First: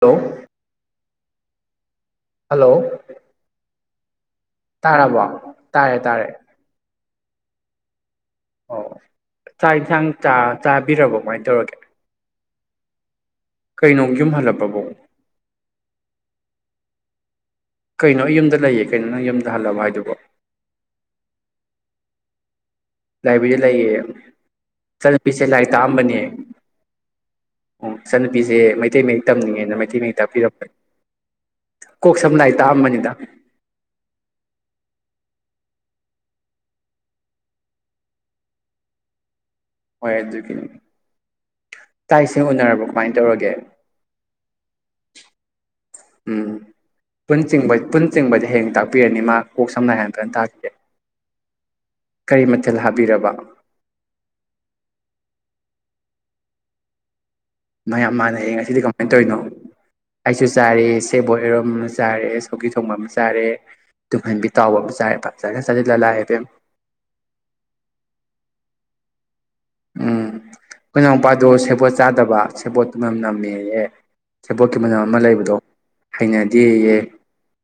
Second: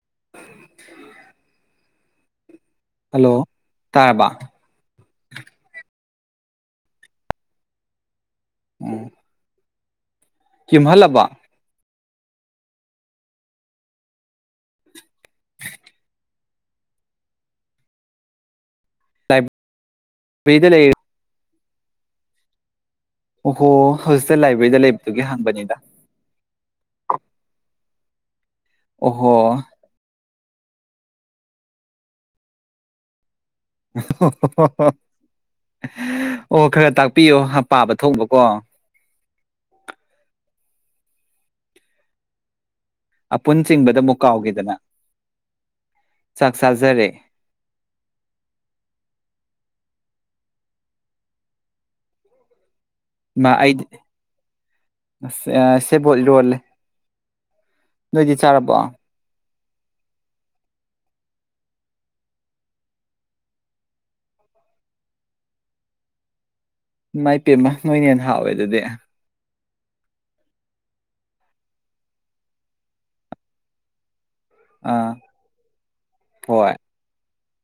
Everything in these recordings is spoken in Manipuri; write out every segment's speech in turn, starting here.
ꯍꯜꯂꯣ [unintelligible] ꯍꯜꯂꯣ ꯍꯜꯂꯣ ꯇꯥꯥꯏꯕ ꯇꯥꯔꯕꯣ ꯇꯥꯔꯦ ꯇꯥꯔꯦ ꯑꯣ ꯎꯝ ꯆꯥꯛ ꯌꯦꯟꯁꯥꯡ ꯌꯨꯝ ꯆꯥꯕꯤꯔꯕꯣ ꯍꯜꯂꯕꯣ ꯀꯃꯥꯏꯅ ꯇꯧꯔꯒꯦ ꯀꯩꯅꯣ ꯌꯨꯝ ꯍꯜꯂꯛꯄꯕꯣ ꯀꯩꯅꯣ ꯌꯨꯝꯗ ꯂꯩꯌꯦ ꯀꯩꯅꯣ ꯅ ꯌꯨꯝꯗ ꯍꯜꯂꯕ ꯍꯥꯏꯗꯨꯕꯣ ꯕꯤꯗ ꯂꯩ ꯂꯥꯏꯕ꯭ꯔꯦꯔꯤ ꯑꯣꯍꯣ ꯂꯩꯌꯦ ꯍꯧꯖꯤꯛꯇ ꯂꯥꯏꯕ꯭ꯔꯦꯔꯤꯗ ꯂꯩꯕꯗꯨꯒꯤ ꯆꯠꯅꯕꯤꯁꯦ ꯂꯥꯏꯔꯤꯛ ꯍꯪꯕꯅꯤꯗ ꯇꯥꯛꯑꯝꯕꯅꯦ ꯑꯣ ꯏꯆꯥꯟꯅꯨꯄꯤꯁꯦ ꯃꯩꯇꯩ ꯃꯌꯦꯛ ꯑꯣꯍꯣ ꯇꯝꯅꯤꯡꯉꯦꯅ ꯃꯩꯇꯩ ꯃꯌꯦꯛ ꯇꯥꯛꯄꯤꯔꯛꯄ ꯀꯣꯛ ꯁꯝꯅ ꯍꯥꯏ ꯑ ꯃꯃꯅꯤꯗ ꯍ ꯍ ꯑꯣ ꯈꯔ ꯇꯥꯛꯄꯤꯌꯣ ꯄꯥꯕ ꯊꯕꯀꯣ ꯍꯣꯏ ꯑꯗꯨꯒꯤꯅꯤ ꯇꯥꯛ ꯏꯁꯦꯡ ꯎꯅꯔꯕꯀꯣ ꯑꯄꯨꯟ ꯆꯤꯡꯕꯗ ꯑꯃꯨꯛ ꯀꯥꯎꯈꯤꯗꯅ ꯎꯝ ꯆꯥꯛ ꯆꯥꯖꯔꯦ ꯄꯨꯟ ꯆꯤꯡꯕꯗ ꯍꯌꯦꯡ ꯇꯥꯛꯄꯤꯔꯅꯤ ꯃꯥ ꯀꯣꯛ ꯁꯝꯅ ꯍꯥꯏꯅ ꯐꯖꯅ ꯇꯥꯛꯈꯤꯦ ꯀꯔꯤꯃ ꯀꯩꯊꯦꯜ ꯍꯥꯕꯤꯔꯕ ꯃꯥ ꯑꯩꯗꯤ ꯑ ꯁꯦꯕꯣꯠ ꯏꯔꯣꯜꯂꯦ ꯃ ꯌꯥꯝ ꯅꯣꯏꯗꯤ ꯃꯥꯥꯟꯅ ꯍꯌꯦꯡ ꯉꯁꯤꯗꯤ ꯆꯥꯔꯕꯣ ꯀꯃꯥꯏꯅ ꯇꯧꯔꯤꯅꯣ ꯑꯩꯁꯨ ꯆꯥꯔꯦ ꯁꯦꯕꯣ ꯑꯦꯔꯣꯝ ꯑꯃ ꯆꯥꯔꯦ ꯁꯧꯀꯤ ꯊꯣꯡꯕ ꯑꯃ ꯆꯥꯔꯦ ꯇꯨꯝꯍꯟꯕꯤ ꯇꯥꯎꯕ ꯑꯃ ꯆꯔꯦ ꯐꯖꯅ ꯆꯠꯁꯤꯜꯂ ꯂꯥꯛꯑꯦꯕꯦꯝ ꯃꯥꯏ ꯄꯦꯝꯃ ꯅꯣꯏꯅ ꯍꯦꯟꯅ ꯍꯥꯎꯋꯦ ꯑꯗꯨꯗꯤ ꯎꯝ ꯀꯅꯥꯎꯄꯥꯗꯣ ꯁꯦꯕꯣꯠ ꯆꯥꯗꯕ ꯁꯦꯕꯣꯠꯇꯨꯅꯌꯥꯝ ꯅꯝꯃꯦꯍꯦ ꯊꯦꯕꯣꯠꯀꯤ ꯃꯅꯝ ꯑꯥ ꯑꯃ ꯂꯩꯕꯗꯣ ꯍꯣꯏ ꯍꯩꯅꯗꯤꯌꯦ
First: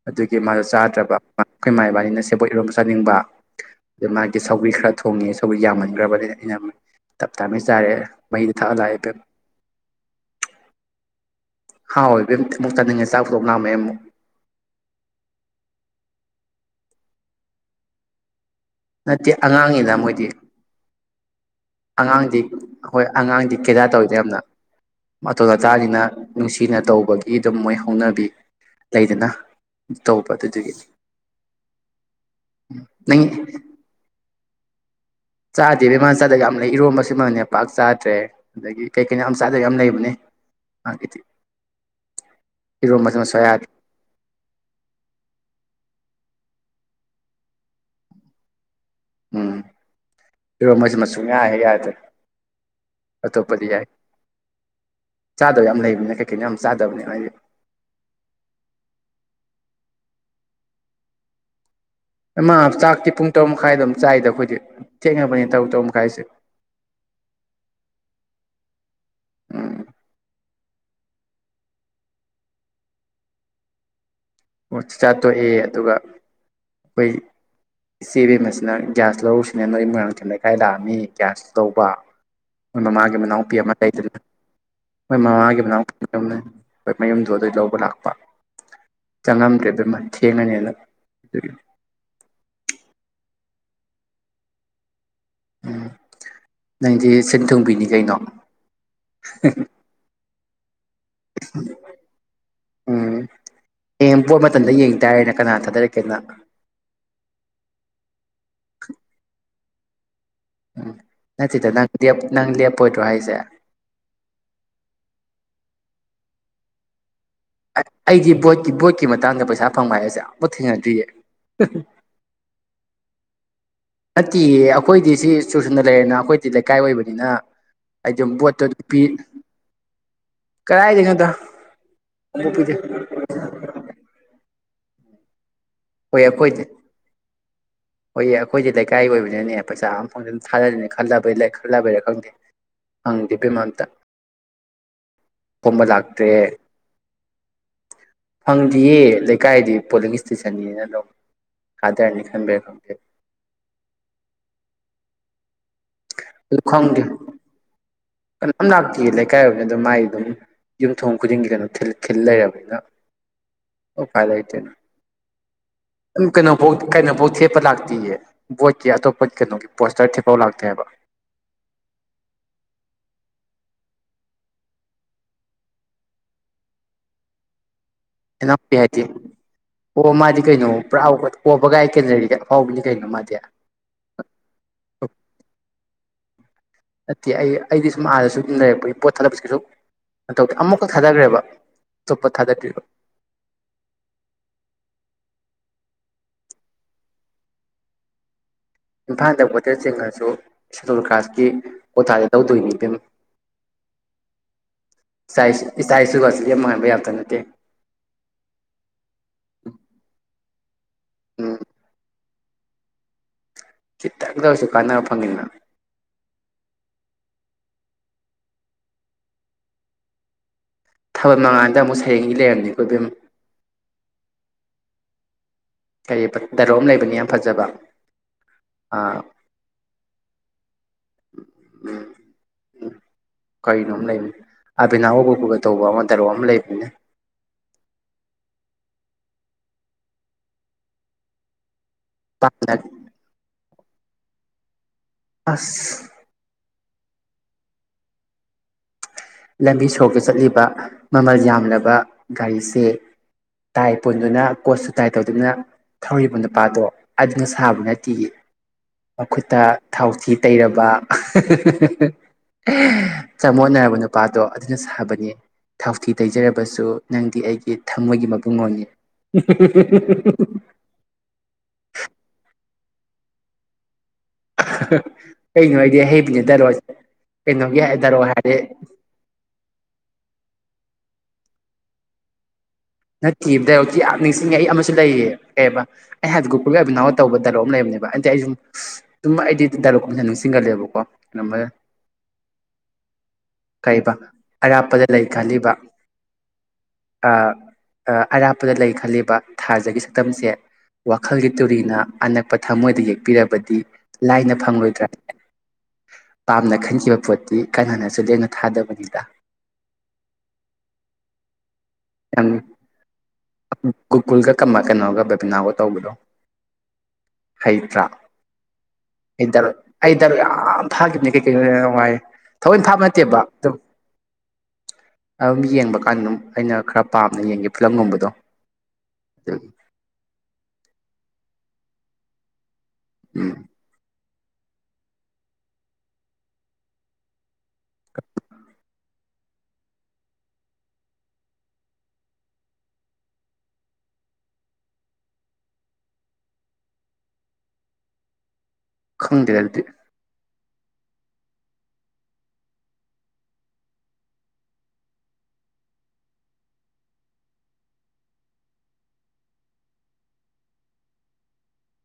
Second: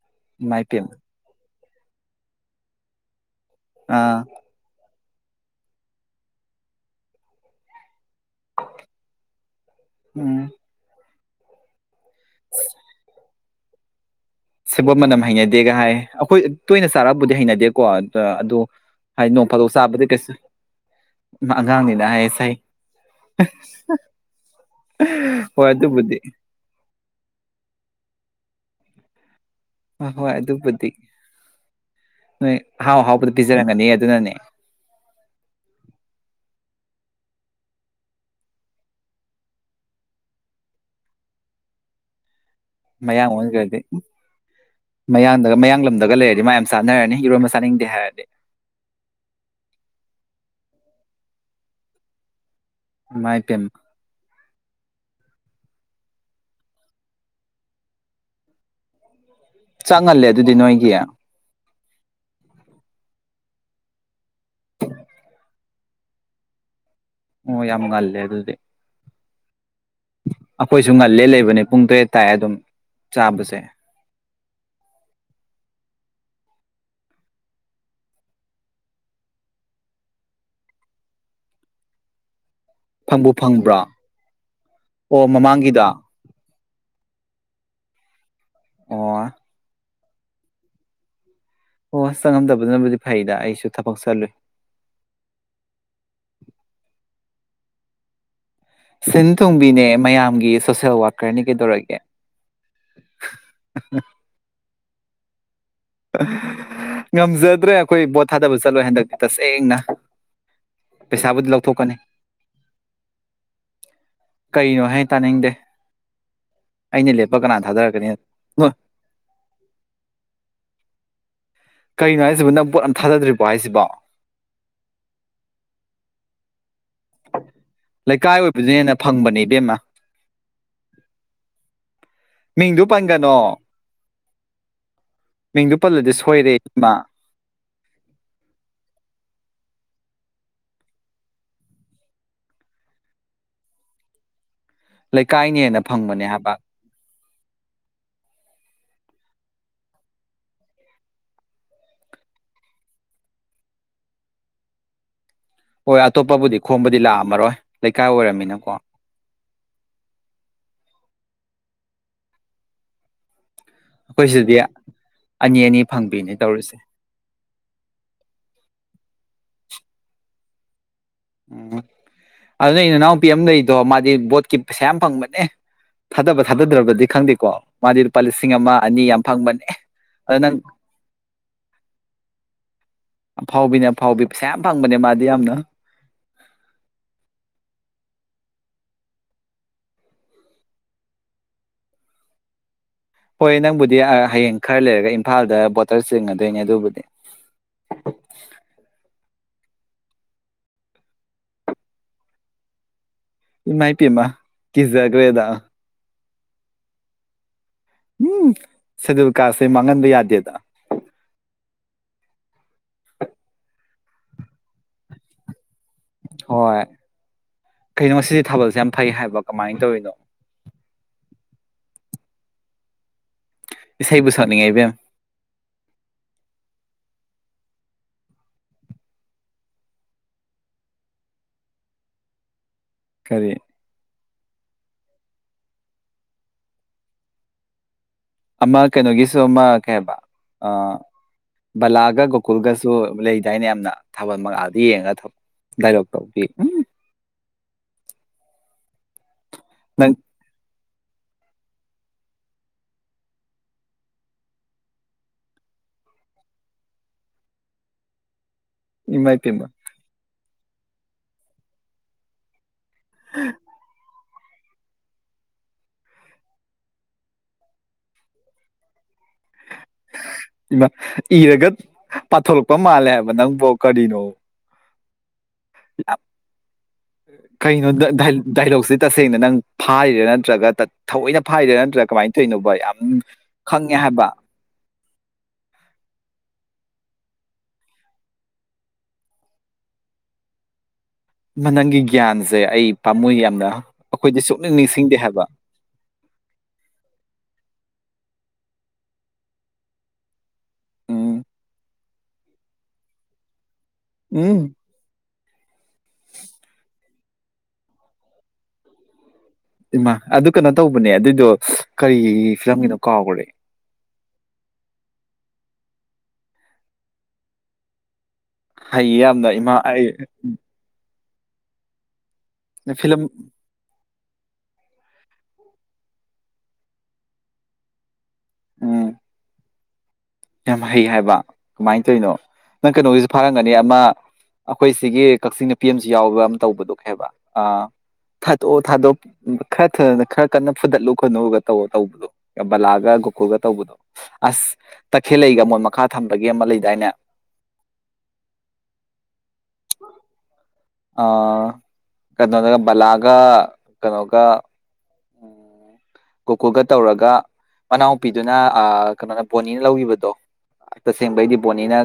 ꯑꯗꯨꯒꯤ ꯃꯥꯗꯣ ꯏꯃꯥꯏ ꯄꯦꯝꯃ ꯆꯥꯗ꯭ꯔꯕ ꯑꯩꯈꯣꯏ ꯃꯥꯏ ꯏꯕꯥꯅꯤꯅ ꯁꯦꯕꯣꯛ ꯏꯔꯣꯝ ꯆꯥꯅꯤꯡꯕ ꯑꯩ ꯑꯥ ꯃꯥꯒꯤ ꯆꯧꯕꯤ ꯈꯔ ꯊꯣꯡꯉꯦ ꯁꯧꯕꯤ ꯌꯥꯝꯃꯟꯈ꯭ꯔꯕꯅꯤꯅ ꯑꯩꯅ ꯇꯞ ꯇꯥꯅꯩ ꯆꯥꯔꯦ ꯃꯩꯗ ꯊꯛꯑ ꯂꯥꯛꯑꯦ ꯎꯝ ꯍꯥꯎ ꯏꯕꯦꯝ ꯑꯃꯨꯛ ꯆꯥꯅꯤꯡꯉꯦ ꯆꯥꯛ ꯄꯨꯊꯣꯛ ꯉꯝꯃꯑꯦ ꯑꯃꯨꯛ ꯁꯕꯣꯠ ꯃꯅꯝ ꯍꯩꯅꯗꯦꯒ ꯍꯥꯏ ꯑꯩꯈꯣꯏ ꯇꯣꯏꯅ ꯆꯥꯔꯕꯨꯗꯤ ꯍꯩꯅꯗꯦꯀꯣ ꯑ ꯑꯗꯨ ꯅꯠꯇꯦ ꯑꯉꯥꯡꯉꯅ ꯃꯣꯏꯗꯤ ꯑꯉꯥꯡꯅꯤꯅ ꯍꯥꯏꯌꯦ ꯑꯉꯥꯡꯗꯤ ꯁꯥꯏ ꯍꯣꯏ ꯑꯉꯥꯡꯗꯤ ꯀꯦꯗꯥ ꯇꯧꯗꯦ ꯌꯥꯝꯅ ꯃꯇꯣꯜ ꯍꯣꯏ ꯑꯇꯥꯅꯤꯅ ꯑꯗꯨꯕꯨꯗꯤ ꯅꯨꯡꯁꯤꯅ ꯇꯧꯕꯒꯤ ꯑꯗꯨꯝ ꯃꯣꯏ ꯍꯧꯅꯕꯤ ꯂꯩꯗꯅ ꯍꯣꯏ ꯍꯣꯏ ꯇꯧꯕ ꯑꯗꯨꯗꯨꯒꯤ ꯑꯗꯨꯕꯨꯗꯤ ꯅꯣꯏ ꯑꯍꯥꯎ ꯑꯍꯥꯎꯕꯗ ꯅꯪ ꯄꯤꯖꯔꯝꯒꯅꯤ ꯑꯗꯨꯅꯅꯦ ꯆꯥꯗꯦꯕ ꯏꯃꯥꯟ ꯆꯥꯗꯒ ꯌꯥꯝ ꯂꯩ ꯏꯔꯣꯟꯕꯁꯤꯃꯅꯦ ꯄꯥꯛ ꯆꯥꯗ꯭ꯔꯦ ꯑꯗꯒꯤ ꯀꯩ ꯀꯩꯅꯣ ꯌꯥꯝ ꯆꯥꯗꯕ ꯌꯥꯝ ꯂꯩꯕꯅꯦꯤ ꯃ ꯍꯟ ꯌꯥꯗ꯭ꯔꯦ ꯀꯗ ꯎ ꯃꯌꯥꯡꯗꯒ ꯃꯌꯥꯡꯂ ꯂꯝꯗꯒ ꯂꯩꯔꯗꯤ ꯃꯌꯥꯝ ꯆꯥꯅꯔꯅꯤ ꯏꯔꯣꯟꯕ ꯆꯥꯅꯤꯡꯗꯦ ꯍꯥꯏꯔꯗꯤ ꯎꯝ ꯏꯔꯣ ꯃꯣꯏꯁ ꯃꯨꯡ ꯌꯥꯏ ꯌꯥꯏꯗ꯭ꯔꯦ ꯏꯃꯥꯏ ꯑꯇꯣꯞꯄꯗꯤ ꯄꯦꯝꯃ ꯌꯥꯏ ꯆꯥꯗꯕ ꯌꯥꯝ ꯂꯩꯕꯅꯦ ꯀꯩꯀꯩꯅꯣ ꯌꯥꯝ ꯆꯥꯗꯕꯅꯦ ꯍꯥꯏꯗꯤ ꯆꯪꯍꯜꯂꯦ ꯑꯗꯨꯗꯤ ꯅꯣꯏꯒꯤ ꯏꯃꯥ ꯆꯥꯛꯇꯤ ꯄꯨꯡ ꯇꯔꯨꯛ ꯃꯈꯥꯏꯗ ꯑꯗꯨꯝ ꯆꯥꯏꯗ ꯑꯩꯈꯣꯏꯗꯤ ꯊꯦꯡꯅꯕꯅꯦ ꯇꯔꯨꯛ ꯇꯔꯨꯛ ꯃꯈꯥꯏꯁꯦ ꯑꯣ ꯌꯥꯝ ꯉꯜꯂꯦ ꯑꯗꯨꯗꯤ ꯎꯝ ꯑꯩꯈꯣꯏꯁꯨ ꯉꯜꯂꯦ ꯂꯩꯕꯅꯦ ꯄꯨꯡ ꯇꯔꯦꯠ ꯇꯥꯏꯦ ꯑꯗꯨꯝ ꯆꯥꯕꯁꯦ ꯆꯥ ꯊꯣꯛꯣꯛꯏ ꯑꯗꯨꯒ ꯑꯩꯈꯣꯏ ꯏꯆꯦꯕꯤꯦꯝ ꯑꯁꯤꯅ ꯒ꯭ꯌꯥꯁ ꯂꯧꯔꯨꯁꯤꯅ ꯅꯣꯏ ꯃꯔꯣꯏꯥꯡꯊꯦꯝ ꯂꯩꯈꯥꯏ ꯂꯥꯛꯑꯅꯤ ꯒ꯭ꯌꯥꯁ ꯂꯧꯕ ꯍꯣꯏ ꯃꯃꯥꯒꯤ ꯐꯪꯕꯨ ꯃꯅꯥꯎꯄꯤ ꯑꯃ ꯐꯪꯕ꯭ꯔꯣ ꯂꯩꯗꯅ ꯍꯣꯏ ꯑꯣ ꯃꯃꯥꯒꯤ ꯃꯃꯥꯡꯒꯤꯗꯣ ꯃꯅꯥꯎꯄꯤ ꯌꯥꯝ ꯍꯣꯏ ꯃꯌꯨꯝꯗꯣ ꯑꯗꯨꯗꯩ ꯂꯧꯕ ꯂꯥꯛꯄ ꯑꯣ ꯆꯪꯉꯝꯗ꯭ꯔꯦ ꯑꯗꯨ ꯃꯥ ꯊꯦꯡꯉꯅꯦꯗ ꯑꯣꯁ ꯆꯪꯉꯝꯗꯕꯗꯨꯅꯕꯨꯗꯤ ꯐꯩꯗ ꯑꯩꯁꯨ ꯊꯕꯛ ꯆꯠꯂꯨꯏ ꯎꯝ ꯅꯪꯗꯤ ꯁꯦꯟ ꯊꯨꯡꯕꯤꯅꯤ ꯀꯩꯅꯣ ꯁꯤꯟ ꯇꯣꯕꯤꯅꯦ ꯃꯌꯥꯝꯒꯤ ꯁꯣꯁꯦꯜ ꯋꯥꯀꯔꯅꯤ ꯀꯩꯗꯧꯔꯛꯒꯦ ꯎ ꯀꯦꯝꯕꯣꯠ ꯃꯇꯝꯗ ꯌꯦꯡ ꯇꯔꯦꯅꯦ ꯀꯅꯥ ꯊꯥꯗꯛꯦ ꯉꯝꯖꯗ꯭ꯔꯦ ꯑꯩꯈꯣꯏ ꯕꯣꯠ ꯊꯥꯗꯕ ꯆꯠꯂꯣꯏ ꯍꯟꯗꯛꯇꯤ ꯇꯁꯦꯡꯅ ꯎꯝ ꯄꯩꯁꯥꯕꯨꯗꯤ ꯅꯠꯇꯗ ꯅꯪ ꯂꯧꯊꯣꯛꯀꯅꯤ ꯅꯪ ꯂꯦꯞꯄꯣꯏꯗ꯭ꯔꯣ ꯍꯥꯏꯁꯦ ꯀꯩꯅꯣ ꯍꯥꯏ ꯇꯥꯅꯤꯡꯗꯦ ꯑꯩꯅ ꯂꯦꯞꯄ ꯀꯅꯥꯗ ꯑꯩꯗꯤ ꯕꯣꯠꯀꯤ ꯕꯣꯠꯀꯤ ꯃꯇꯥꯡꯗ ꯄꯩꯁꯥ ꯐꯪꯕ ꯍꯥꯏꯁꯦ ꯑꯃꯨ ꯊꯦꯡꯅꯗ꯭ꯔꯤꯌꯦ ꯀꯩꯅꯣ ꯍꯥꯏꯁꯤꯕ ꯅꯪ ꯄꯣꯠ ꯌꯥꯝ ꯊꯥꯗ꯭ꯔꯤꯕꯣ ꯍꯥꯏꯁꯤꯕꯣ ꯅꯠꯇꯦꯌꯦ ꯑꯩꯈꯣꯏꯗꯤ ꯁꯤ ꯆꯨꯁꯟꯅ ꯂꯩꯔꯦꯅ ꯑꯩꯈꯣꯏꯗꯤ ꯂꯩꯀꯥꯏ ꯑꯣꯏꯕꯅꯤꯅ ꯑꯩ ꯑꯗꯨ ꯂꯩꯀꯥꯏ ꯕꯣꯠꯇꯣ ꯑꯗꯨ ꯑꯣꯏꯕꯗꯨꯅ ꯍꯦꯟꯅ ꯄ ꯐꯪꯕꯅꯦ ꯏꯕꯦꯝꯃ ꯀꯗꯥꯥꯏꯗꯩꯅꯣꯗ ꯎꯕꯨ ꯄꯗꯦ ꯀꯩꯅꯣ ꯃꯤꯡꯗꯨ ꯄꯜꯂꯗꯤ ꯍꯣꯏ ꯁꯣꯏꯔꯦ ꯑꯩꯈꯣꯏꯗꯤ ꯏꯃ ꯍꯣꯏꯌꯦ ꯑꯩꯈꯣꯏꯁꯦ ꯂꯩꯀꯥꯏꯒꯤ ꯑꯣꯏꯕꯅꯤꯅꯅꯦ ꯄꯩꯁꯥ ꯑꯃ ꯐꯪꯖꯅ ꯊꯥꯗꯔꯤꯅꯦ ꯈꯜꯂꯕꯩ ꯈꯜꯂꯕꯩꯔ ꯈꯪꯗꯦ ꯍꯪꯗꯦꯕꯃꯝꯇ ꯂꯩꯀꯥꯏꯅ ꯍꯦꯟꯅ ꯂꯥꯛꯇ꯭ꯔꯦ ꯐꯪꯕꯅꯦ ꯍꯥꯏꯕ ꯐꯪꯗ꯭ꯔꯤꯌꯦ ꯂꯩꯀꯥꯏꯗꯤ ꯄꯣꯂꯤꯡ ꯏꯁꯇꯦꯁꯟ ꯆꯅꯤꯅ ꯂꯧ ꯊꯥꯗꯔꯅꯤ ꯈꯟꯕꯦ ꯈꯪꯗꯦ ꯍꯣꯏ ꯑꯇꯣꯞꯄꯕꯨꯗꯤ ꯑꯗꯨ ꯈꯣꯝꯕꯗꯤ ꯈꯪꯗꯦ ꯂꯥꯛꯑꯝꯃꯔꯣꯏ ꯂꯩꯀꯥꯏ ꯑꯣꯏꯔꯝꯃꯤꯅꯀꯣ ꯁꯤ ꯂꯩꯀꯥꯏꯣꯅꯤꯅ ꯑꯗꯨꯝ ꯃꯥꯒꯤ ꯑꯗꯨꯝ ꯌꯨꯝꯊꯣꯡ ꯈꯨꯗꯤꯡꯒꯤ ꯀꯩꯅꯣꯜ ꯈꯤꯜ ꯂꯩꯔꯕꯅꯤꯅ ꯎꯄꯥꯏ ꯑꯩꯈꯣꯏ ꯁꯤꯗꯤ ꯂꯩꯇꯦꯅ ꯑꯅꯤ ꯑꯅꯤ ꯐꯪꯕꯤꯅꯦ ꯇꯧꯔꯤꯁꯦ ꯀꯩꯅꯣꯐꯧ ꯀꯩꯅꯣꯐꯧ ꯊꯦꯠꯄ ꯂꯥꯛꯇꯤꯌꯦ ꯕꯣꯠꯀꯤ ꯑꯇꯣꯞꯄ ꯀꯩꯅꯣꯒꯤ ꯄꯣꯁꯇꯔ ꯊꯦꯠꯄꯥꯎ ꯂꯥꯛꯇꯦꯕ ꯎꯝ ꯑꯗꯨꯅ ꯏ ꯏꯅꯥꯎꯨꯄꯤ ꯑꯃ ꯂꯩꯗꯣ ꯃꯥꯗꯤ ꯕꯣꯠꯀꯤ ꯄꯩꯁꯥ ꯌꯥꯝ ꯐꯪꯕꯅꯦ ꯊꯥꯗꯕ ꯊꯥꯗꯗ꯭ꯔꯕꯗꯤ ꯈꯪꯗꯦꯀꯣ ꯃꯥꯗꯤ ꯂꯨꯄꯥ ꯂꯤꯁꯤꯡ ꯑꯃ ꯏꯅꯥꯎꯄꯤ ꯑꯅꯤ ꯌꯥꯝ ꯐꯪꯕꯅꯦ ꯑꯗ ꯅꯪ ꯄꯨꯔꯥꯥꯎꯕ ꯀꯣꯕꯒꯥꯏ ꯀꯦꯟꯖꯔꯤꯒ ꯑꯥꯎꯕꯅꯤ ꯀꯩꯅꯣ ꯃꯥꯗꯤ ꯑꯐꯥꯎꯕꯤꯅꯦ ꯑꯐꯥꯎꯕꯤ ꯄꯩꯁꯥ ꯌꯥꯝ ꯐꯪꯕꯅꯦ ꯃꯥꯗꯤ ꯌꯥꯝꯅ ꯅꯠꯇꯦ ꯑꯩꯗꯤ ꯁꯨꯝ ꯑꯥꯗꯁꯨ ꯑꯗꯨꯝ ꯂꯩꯔꯛꯄꯒꯤ ꯄꯣꯠ ꯊꯥꯗꯛꯄꯁꯤꯁꯨ ꯑꯧꯤ ꯑꯃꯨꯛꯀ ꯊꯥꯗꯈ꯭ꯔꯦꯕ ꯑꯇꯣꯞꯄ ꯊꯥꯗꯗ꯭ꯔꯤꯕ ꯍꯣꯏ ꯅꯪꯕꯨꯗꯤ ꯍꯌꯦꯡ ꯈꯔ ꯂꯩꯔꯒ ꯏꯝꯐꯥꯜꯗ ꯕꯣꯇꯔ ꯆꯤꯡꯉꯗꯣꯏꯅꯦ ꯑꯗꯨꯕꯨꯗꯤ ꯏꯝꯐꯥꯜꯗ ꯕꯣꯇꯔ ꯆꯤꯡꯉꯁꯨ ꯁꯦꯗꯨꯜ ꯀ꯭ꯔꯥꯁꯀꯤ ꯀꯣꯇꯥꯗꯤ ꯇꯧꯗꯣꯏꯅꯤ ꯑꯗꯨꯝ ꯃꯥꯏ ꯄꯤꯃ ꯀꯤꯁꯖꯒ꯭ꯔꯦꯗ ꯏꯇꯥꯏ ꯏꯁꯨꯒꯁꯤ ꯌꯥꯝ ꯃꯥꯟꯕ ꯌꯥꯇ ꯅꯠꯇꯦ ꯎꯝ ꯁꯦꯗꯨꯜ ꯀꯔꯁꯦ ꯃꯥꯡꯍꯟꯕ ꯌꯥꯗꯦꯗ ꯎꯝ ꯈꯤꯇꯪꯗ ꯑꯣꯏꯔꯁꯨ ꯀꯥꯟꯅꯕ ꯐꯪꯅꯤꯡꯗꯅ ꯍꯣꯏ ꯀꯩꯅꯣ ꯁꯤꯗꯤ ꯊꯥꯕꯜꯁꯦ ꯌꯥꯝ ꯐꯩ ꯍꯥꯏꯕ ꯀꯃꯥꯏꯅ ꯇꯧꯔꯤꯅꯣ ꯊꯥꯜ ꯃꯉꯥꯟꯗ ꯑꯃꯨꯛ ꯁꯩꯦꯡꯒꯤ ꯂꯩꯔꯝꯃꯦ ꯑꯩꯈꯣꯏꯕꯝ ꯏꯁꯩꯕꯨ ꯁꯛꯅꯤꯡꯉꯩ ꯏꯕꯦꯝ ꯀꯔꯤ ꯗꯔꯣꯝ ꯂꯩꯕꯅꯤ ꯌꯥꯝ ꯐꯖꯕ ꯎꯝ ꯀꯔꯤ ꯀꯔꯤꯅꯣꯝ ꯑꯃ ꯂꯩꯕꯅꯤ ꯑꯕꯤꯦꯅꯥ ꯑꯕꯞꯄꯒ ꯇꯧꯕ ꯑꯃ ꯗꯔꯣꯛ ꯑꯃ ꯂꯩꯕꯅꯦ ꯑꯃ ꯀꯩꯅꯣꯒꯤꯁꯨ ꯑꯃ ꯀꯩ ꯍꯥꯏꯕ ꯕꯂꯥꯒ ꯄꯥꯝꯅ ꯒꯣꯀꯨꯜꯒꯁꯨ ꯂꯩ ꯏꯁ ꯑꯩꯅ ꯌꯥꯝꯅ ꯊꯥꯕꯜ ꯃꯥꯗ ꯌꯦꯡꯉꯒ ꯂꯥꯏꯕꯛ ꯑꯁ ꯇꯧꯕꯤ ꯎꯝ ꯂꯝꯕꯤ ꯅꯪ ꯁꯣꯔꯣꯛꯇ ꯆꯠꯂꯤꯕ ꯃꯃꯜ ꯌꯥꯝꯂꯕ ꯒꯥꯔꯤꯁꯦ ꯇꯥꯏ ꯄꯨꯣꯟꯗꯨꯅ ꯀꯣꯠꯁꯨ ꯇꯥꯏ ꯇꯧꯗꯨꯅ ꯊꯧꯔꯤꯕ ꯅꯨꯄꯥꯗꯣ ꯑꯗꯨꯅ ꯁꯥꯕ ꯅꯠꯇꯦ ꯏꯃꯥꯏ ꯃꯈꯨꯠꯇ ꯄꯦꯝꯃ ꯊꯥꯎꯊꯤ ꯇꯩꯔꯕ ꯆꯃꯣꯠꯅꯔꯕ ꯅꯨꯄꯥꯗꯣ ꯑꯗꯨꯅ ꯁꯥꯕꯅꯤ ꯊꯥꯎꯊꯤ ꯇꯩꯖꯔꯕꯁꯨ ꯅꯪꯗꯤ ꯑꯩꯒꯤ ꯊꯃꯣꯏꯒꯤ ꯃꯕꯨꯡꯣꯟꯅꯤ ꯏꯃꯥ ꯏꯔꯒ ꯄꯥꯊꯣꯛꯂꯛꯄ ꯃꯥꯜꯂꯦ ꯍꯥꯏꯕ ꯅꯪꯕꯨꯣ ꯀꯔꯤꯅꯣ ꯀꯩꯅꯣ ꯍꯥꯏꯗꯤ ꯍꯩꯕꯅꯦ ꯔꯣ ꯀꯩꯅꯣꯒꯤ ꯗꯔꯣ ꯍꯥꯏꯔꯗꯤ ꯍꯧꯁꯦ ꯇꯁꯦꯡꯅ ꯅꯪ ꯐꯥꯔꯤꯔꯥ ꯅꯠꯇ꯭ꯔꯒ ꯊꯑꯣꯏꯅ ꯐꯥꯏꯔꯤꯔꯥ ꯅꯠꯇ꯭ꯔꯒ ꯀꯃꯥꯏꯅ ꯇꯧꯔꯤꯅꯣꯕ ꯌꯥꯝ ꯅꯠꯇꯦ ꯗꯥ ꯈꯪꯉꯦ ꯍꯥꯏꯕ ꯅꯤꯡꯁꯤꯡꯉꯏ ꯁꯤ ꯂꯩꯌꯦ ꯀꯩ ꯍꯥꯏꯕ ꯑꯩ ꯍꯥꯏꯗꯤ ꯒꯨꯀꯨꯜꯒꯤ ꯑꯕꯤꯅꯥꯎ ꯇꯧꯕ ꯗꯂꯣ ꯑꯃ ꯂꯩꯕꯅꯦꯕ ꯑꯗꯤ ꯑꯩ ꯁꯨꯝ ꯑꯗꯨꯨꯝ ꯑꯩꯗꯤ ꯥꯂꯣꯛ ꯀ ꯅꯤꯡꯁꯤꯡꯒꯂꯦꯕꯀꯣ ꯃ ꯅꯪꯒꯤ ꯒ꯭ꯌꯥꯟꯁꯦ ꯑꯩ ꯄꯥꯝꯃꯣꯏ ꯌꯥꯝꯅ ꯀꯔꯤꯕ ꯑꯩꯈꯣꯏꯗꯤ ꯁꯨꯛꯅꯤꯡ ꯑꯔꯥꯞꯄꯗ ꯅꯤꯡꯁꯤꯡꯗꯦ ꯂꯩ ꯍꯥꯏꯕ ꯈꯜꯂꯤꯕ ꯑꯔꯥꯞꯄꯗ ꯂꯩ ꯈꯜꯂꯤꯕ ꯊꯥꯖꯒꯤ ꯁꯛꯇꯝꯁꯦ ꯎꯝ ꯋꯥꯈꯜꯒꯤ ꯇꯨꯔꯤꯅ ꯑꯅꯛꯄ ꯊꯃꯣꯏꯗ ꯌꯦꯛꯄꯤꯔꯕꯗꯤ ꯎꯝ ꯂꯥꯏꯅ ꯐꯪꯂꯣꯏꯗ꯭ꯔꯥ ꯄꯥꯝꯅ ꯈꯟꯈꯤꯕ ꯄꯣꯠꯇꯤ ꯀꯅꯥ ꯍꯅꯁꯨ ꯂꯦꯝꯅ ꯊꯥꯗꯕꯅꯤꯗ ꯏꯃꯥ ꯑꯗꯨ ꯀꯩꯅꯣ ꯇꯧꯕꯅꯦ ꯑꯗꯨꯏꯗꯣ ꯀꯔꯤ ꯐꯤꯂꯝꯒꯤꯅꯣ ꯀꯥꯎꯈ꯭ꯔꯦ ꯒꯨꯀꯨꯜꯒ ꯀ ꯀꯩꯅꯣꯒ ꯕꯦꯕꯤꯅꯥꯒ ꯇꯧꯕꯗꯣ ꯍꯩꯇ꯭ꯔꯥ ꯍꯩꯌꯦ ꯌꯥꯝꯅ ꯏꯗꯔ ꯏꯃꯥ ꯑꯩ ꯑꯩꯗꯔ ꯐꯥꯈꯤꯕꯅꯦ ꯀꯩ ꯀꯩꯅꯅꯣ ꯅꯨꯡꯉꯥꯏ ꯊꯑꯣꯏꯅ ꯐꯥꯕ ꯐꯤꯂꯝ ꯅꯠꯇꯦꯕ ꯑꯗꯨ ꯑꯗꯨꯝ ꯌꯦꯡꯕ ꯀꯥꯟꯗ ꯑꯗꯨꯝ ꯑꯩꯅ ꯈꯔ ꯄꯥꯝꯅ ꯌꯦꯡꯒꯦ ꯐꯤꯂꯝꯒꯨꯝꯕꯗꯣ ꯎꯝ [unintelligible] ꯌꯥꯝ ꯍꯩ ꯍꯥꯏꯕ ꯀꯃꯥꯏꯅ ꯇꯧꯔꯤꯅꯣ ꯅꯪ ꯀꯩꯅꯣꯒꯤꯁꯨ ꯎꯝ ꯐꯥꯔꯝꯒꯅꯤ ꯑꯃ ꯑꯩꯈꯣꯏ ꯁꯤꯒꯤ ꯀꯛꯆꯤꯡ ꯅꯨꯄꯤ ꯑꯃꯁꯁꯨ ꯌꯥꯎꯕ ꯑꯃ ꯇꯧꯕꯗꯨꯣ ꯍꯥꯏꯕ ꯑ ꯊꯥꯗꯣꯛꯑꯣ ꯊꯥꯗꯣꯛ ꯈꯔ ꯊꯅ ꯈꯔ ꯀꯟꯅ ꯐꯨꯗꯠꯂꯨ ꯈꯣꯠꯂꯒ ꯇꯧꯔ ꯇꯧꯕꯗꯣ ꯕꯂꯥꯒ ꯒꯣꯀꯨꯜꯒ ꯇꯧꯕꯗꯣ ꯑꯁ ꯇꯈꯦꯜꯂꯛꯏꯒ ꯃꯣꯏ ꯃꯈꯥ ꯊꯝꯕꯒꯤꯦ ꯑꯃ ꯂꯩꯗꯥꯏꯅꯦ ꯈꯪꯗꯦꯒꯦꯜꯗꯤ ꯑ ꯀꯩꯅꯣꯗꯒ ꯕꯂꯥꯒ ꯀꯩꯅꯣꯒ ꯎꯝ ꯒꯣꯀꯨꯒ ꯇꯧꯔꯒ ꯃꯅꯥꯎꯄꯤꯗꯨꯅ ꯀꯩꯅꯣꯅ ꯕꯣꯅꯤꯅ ꯂꯧꯈꯤꯕꯗꯣ ꯇꯁꯦꯡꯕꯩꯗꯤ ꯕꯣꯅꯤꯅ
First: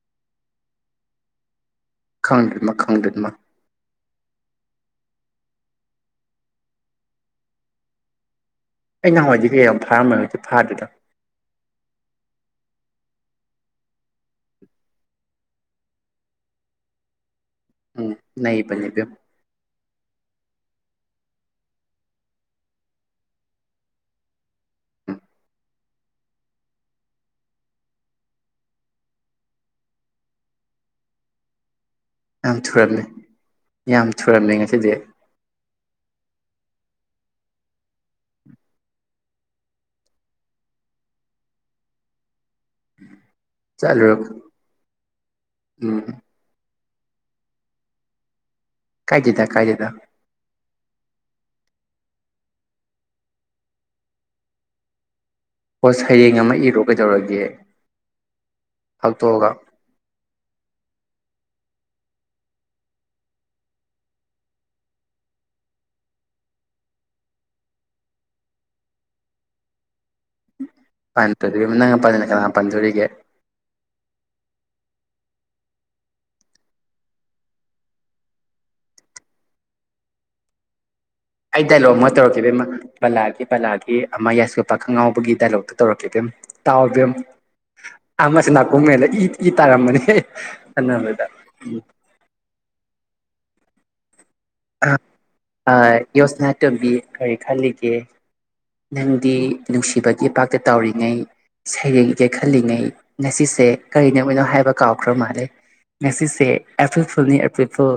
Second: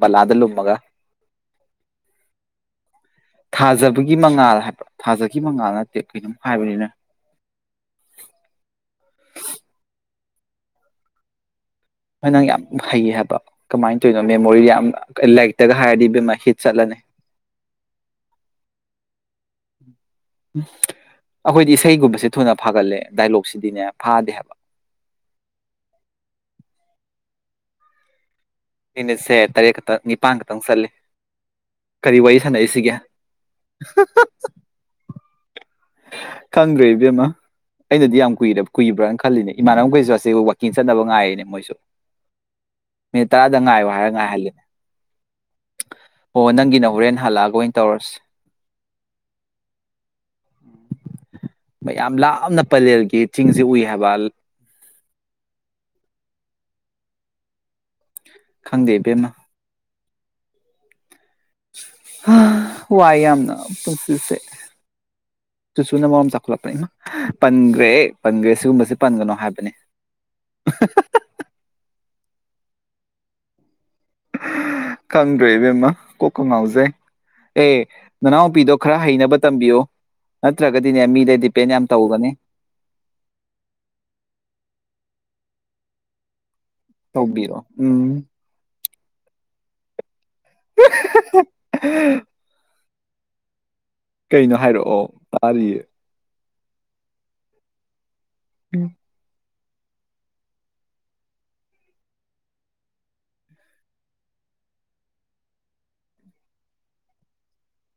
ꯕꯂꯥꯗ ꯂꯨꯝꯃꯒ ꯈꯪꯗꯃ ꯈꯪꯗ꯭ꯔꯃ ꯊꯥꯖꯕꯒꯤ ꯃꯉꯥꯜ ꯍꯥꯏꯕ ꯊꯥꯖꯒꯤ ꯃꯉꯥꯜ ꯅꯠꯇꯦ ꯀꯩꯅꯣꯝ ꯍꯥꯏꯕꯅꯤꯅ ꯑꯩ ꯅꯍꯥꯟꯋꯥꯏꯩ ꯀꯩ ꯌꯥꯝ ꯊꯥꯔꯝꯃꯒ ꯁꯤꯦ ꯐꯥꯗꯗꯣ ꯍꯣꯏ ꯅꯪ ꯌꯥꯝ ꯍꯩꯌꯦ ꯍꯥꯏꯕ ꯀꯃꯥꯏꯅ ꯇꯧꯔꯤꯅꯣ ꯃꯦꯃꯣꯔꯤꯗ ꯌꯥꯝ ꯂꯥꯏꯔꯤꯛꯇꯒ ꯍꯥꯏꯔꯗꯤ ꯕꯦꯝꯃ ꯍꯤꯠ ꯆꯠꯂꯅꯤ ꯎꯝ ꯅꯕꯅꯦꯕꯌꯨ ꯎꯝ ꯑꯩꯈꯣꯏꯗꯤ ꯏꯁꯩꯒꯨꯝꯕꯁꯦ ꯊꯨꯅ ꯐꯥꯒꯠꯂꯦ ꯗꯥꯏꯂꯣꯛꯁꯤꯗꯤꯅꯦ ꯐꯥꯗꯦ ꯍꯥꯏꯕ ꯑꯅꯦꯠꯁꯦ ꯇꯔꯦꯠ ꯈꯛꯇꯪ ꯅꯤꯄꯥꯟ ꯈꯛꯇꯪ ꯆꯠꯂꯦ ꯀꯔꯤ ꯋꯥꯔꯤ ꯌꯥꯝ ꯁꯥꯟꯅꯏꯁꯤꯒꯦ ꯁꯤꯗꯤꯦ ꯈꯪ꯭ꯔꯦ ꯏꯕꯦꯃ ꯑꯩꯅꯗꯤ ꯌꯥꯝ ꯀꯨꯏꯔ ꯀꯨꯏꯕ꯭ꯔꯅ ꯈꯜꯂꯤꯅꯦ ꯏꯃꯥꯟꯅꯕꯈꯩꯁꯨ ꯑꯁꯦ ꯋꯀꯤꯡ ꯆꯠꯅꯕ ꯉꯥꯏꯔꯤꯦꯅꯦ ꯃꯣꯏꯁꯨ ꯃꯤꯅꯤꯠ ꯇꯔꯥꯗ ꯉꯥꯏꯌꯨ ꯍꯥꯏꯔ ꯆꯠꯂꯨꯔ ꯉꯥꯏꯍꯜꯂꯤꯅꯦ ꯎꯝ ꯑꯣ ꯅꯪꯒꯤꯅ ꯍꯣꯔꯦꯟ ꯍꯜꯂꯛꯑꯒ ꯑꯣꯏꯅ ꯇꯧꯔꯁꯤ ꯀꯥꯏꯗꯗ ꯀꯥꯏꯗꯦꯗ ꯃꯌꯥꯝ ꯂꯥꯞꯅ ꯄꯂꯦꯜꯒꯤ ꯆꯤꯡꯁꯦ ꯎꯏ ꯍꯥꯏꯕ ꯍꯣꯁ ꯍꯌꯦꯡ ꯑꯃ ꯏꯔꯣ ꯀꯩꯗꯧꯔꯒꯦ ꯈꯪꯗꯦ ꯕꯦꯝꯃ ꯐꯥꯛꯇꯣꯛꯑꯒ ꯋꯥꯏ ꯌꯥꯝꯅ ꯄꯁꯤꯁꯦ ꯁꯨꯅ ꯃꯔꯝ ꯇꯥꯛꯂ ꯄꯟꯈ꯭ꯔꯦ ꯑꯦ ꯄꯟꯈ꯭ꯔꯦ ꯁꯤꯒꯨꯝꯕꯁꯦ ꯄꯟꯒꯅꯣ ꯍꯥꯏꯕꯅꯤ ꯅꯪꯅ ꯄꯟꯗꯅ ꯀꯅꯥꯅ ꯄꯥꯟꯗꯣꯔꯤꯒꯦ ꯈꯪꯗ꯭ꯔꯦ ꯏꯕꯦꯝꯃ ꯀꯣꯛꯀ ꯉꯥꯎꯖꯩ ꯑꯦ ꯅꯅꯥꯎꯨꯄꯤꯗꯣ ꯈꯔ ꯍꯩꯅꯕ ꯇꯝꯕꯤꯌꯨ ꯅꯠꯇ꯭ꯔꯒꯗꯤꯅꯦ ꯃꯤꯗ ꯑꯩ ꯗꯤꯄꯦꯟ ꯌꯥꯝ ꯗꯥꯏꯂꯣꯛ ꯑꯃ ꯇꯧꯒꯅꯤ ꯇꯧꯔꯛꯈꯤꯕ ꯏꯃ ꯕꯂꯥꯒꯤ ꯕꯂꯥꯒꯤ ꯑꯃ ꯌꯥꯏꯁꯀꯣꯄꯥ ꯈꯪꯉꯥꯎꯕꯒꯤ ꯗꯥꯏꯂꯣꯛꯇꯣ ꯇꯧꯔꯛꯀꯦ ꯄꯦꯝ ꯇꯕꯝ ꯇꯧꯕꯤꯔꯣ ꯎꯝ ꯑꯃꯁꯤ ꯑꯣ ꯃꯦꯜꯂ ꯏ ꯏ ꯇꯥꯔꯝꯕꯅꯤ ꯑꯅꯕꯗ ꯎ ꯀꯩꯅꯣ ꯍꯥꯏꯔꯛꯑꯣ ꯇꯥꯔꯤꯌꯦ ꯌꯣꯁꯅꯥ ꯇꯝꯕꯤ ꯀꯔꯤ ꯈꯜꯂꯤꯒꯦ ꯅꯪꯗꯤ ꯅꯨꯡꯁꯤꯕꯒꯤ ꯏꯄꯥꯛꯇ ꯇꯧꯔꯤꯉꯩ ꯁꯩꯔꯦꯡꯒꯦ ꯈꯜꯂꯤꯉꯩ ꯉꯁꯤꯁꯦ ꯀꯔꯤꯅꯅꯣ ꯍꯥꯏꯕ ꯀꯥꯎꯈ꯭ꯔ ꯃꯥꯜꯂꯦ ꯉꯁꯤꯁꯦ ꯑꯦꯄꯤꯜ ꯐꯨꯜꯅꯤ April fool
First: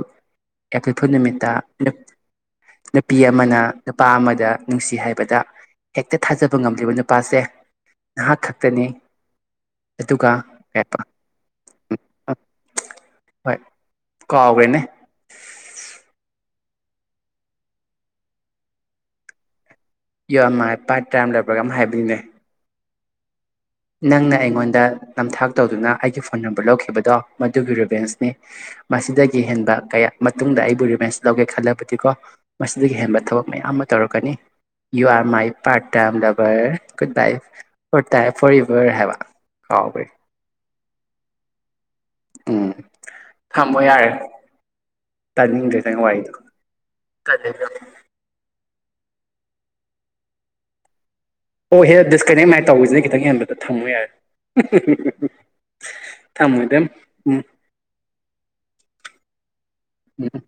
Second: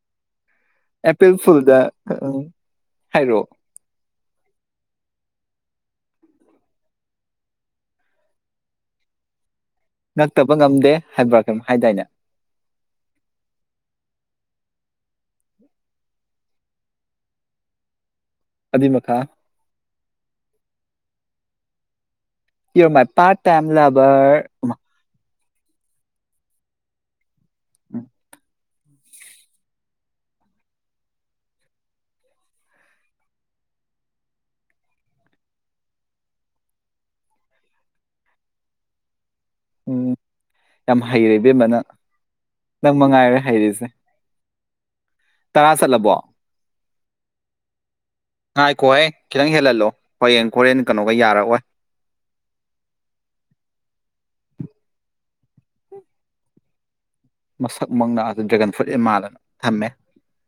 April fool April ꯅꯨꯃꯤꯠ ꯐꯨꯜꯗ ꯎꯝ ꯅꯨꯄꯤ ꯍꯥꯏꯔꯛꯑꯣ ꯑꯃꯅ ꯅꯨꯄꯥ ꯑꯃꯗ ꯅꯨꯡꯁꯤ ꯍꯥꯏꯕꯗ ꯍꯦꯛꯇ ꯊꯥꯖꯕ ꯉꯝꯂꯤꯕ ꯅꯨꯄꯥꯁꯦ ꯉꯍꯥꯛ ꯈꯛꯇꯅꯦ ꯅꯛꯇꯕ ꯉꯝꯗꯦ ꯍꯥꯏꯕ꯭ꯔꯥ ꯀꯩꯝ ꯍꯥꯏꯗꯥꯏꯅꯦ ꯍꯣꯏ ꯀꯥꯎꯈ꯭ꯔꯦꯅꯦ ꯑꯙꯃ ꯈꯥ ꯌꯥꯝ ꯅꯨꯡꯉꯥꯏ ꯄꯥꯏꯠ ꯇꯥꯏꯝ ꯂꯩꯔꯕ꯭ꯔꯒ ꯑꯃ ꯍꯥꯏꯕꯒꯤꯅꯦ ꯌ ꯃꯥꯏ ꯄꯥꯔ ꯇꯥꯏꯝ ꯂꯕꯔ ꯑꯩꯉꯣꯟꯗ ꯅꯝꯊꯥꯛ ꯇꯧꯗꯨꯅ ꯑꯩꯒꯤ ꯐꯣꯟ ꯅꯝꯕꯔ ꯂꯧꯈꯤꯕꯗꯣ ꯃꯗꯨꯒꯤ ꯚꯦꯟꯁꯅꯤ ꯃꯁꯤꯗꯒꯤ ꯍꯦꯟꯕ ꯀꯌꯥ ꯃꯇꯨꯡꯗ ꯑꯩꯕꯨ ꯔꯤꯃꯥꯏꯟꯁ ꯂꯧꯒꯦ ꯈꯜꯂꯕꯗꯤꯀꯣ ꯃꯁꯤꯗꯒꯤ ꯍꯦꯟꯕ ꯊꯕꯛ ꯃꯌꯥꯝ ꯑꯃ ꯇꯧꯔꯛꯀꯅꯤ you are my part time lover goodbye ꯐ ꯐꯣꯔ ꯌꯚꯔ ꯍꯥꯏꯕ ꯎꯝ ꯀꯥꯎꯒ꯭ꯔꯦ ꯌꯥꯝ ꯍꯩꯔꯦ ꯏꯕꯦꯝꯕꯅ ꯎꯝ ꯅꯪ ꯃ ꯉꯥꯏꯔꯦ ꯍꯩꯔꯤꯁꯦ ꯇꯔꯥ ꯇꯅꯤꯗ ꯆꯠꯂꯕꯣ ꯋꯥꯏ ꯉꯥꯏꯈꯣ ꯍꯦ ꯈꯤꯇꯪ ꯍꯦꯜꯍꯜꯂꯣ ꯍꯌꯦꯡ ꯍꯣꯔꯦꯟ ꯀꯩꯅꯣꯒ ꯌꯥꯔꯛꯑꯣꯏ ꯑꯣ ꯍꯦ ꯗꯤꯁꯀꯅꯦꯛ ꯃꯥꯏꯅ ꯇꯧꯁꯤ ꯈꯤꯇꯪ ꯍꯦꯟꯕꯗ ꯊꯝꯃꯨ ꯌꯥꯔꯦ ꯊꯃꯣꯗ ꯎꯝ ꯃꯁꯛ ꯃꯪꯅ ꯑꯗꯨ ꯗ꯭ꯔꯦꯒꯟ ꯐ꯭ꯔꯨꯠ ꯑꯦ ꯃꯥꯜꯂꯅ ꯊꯝꯃꯦ ꯎꯝ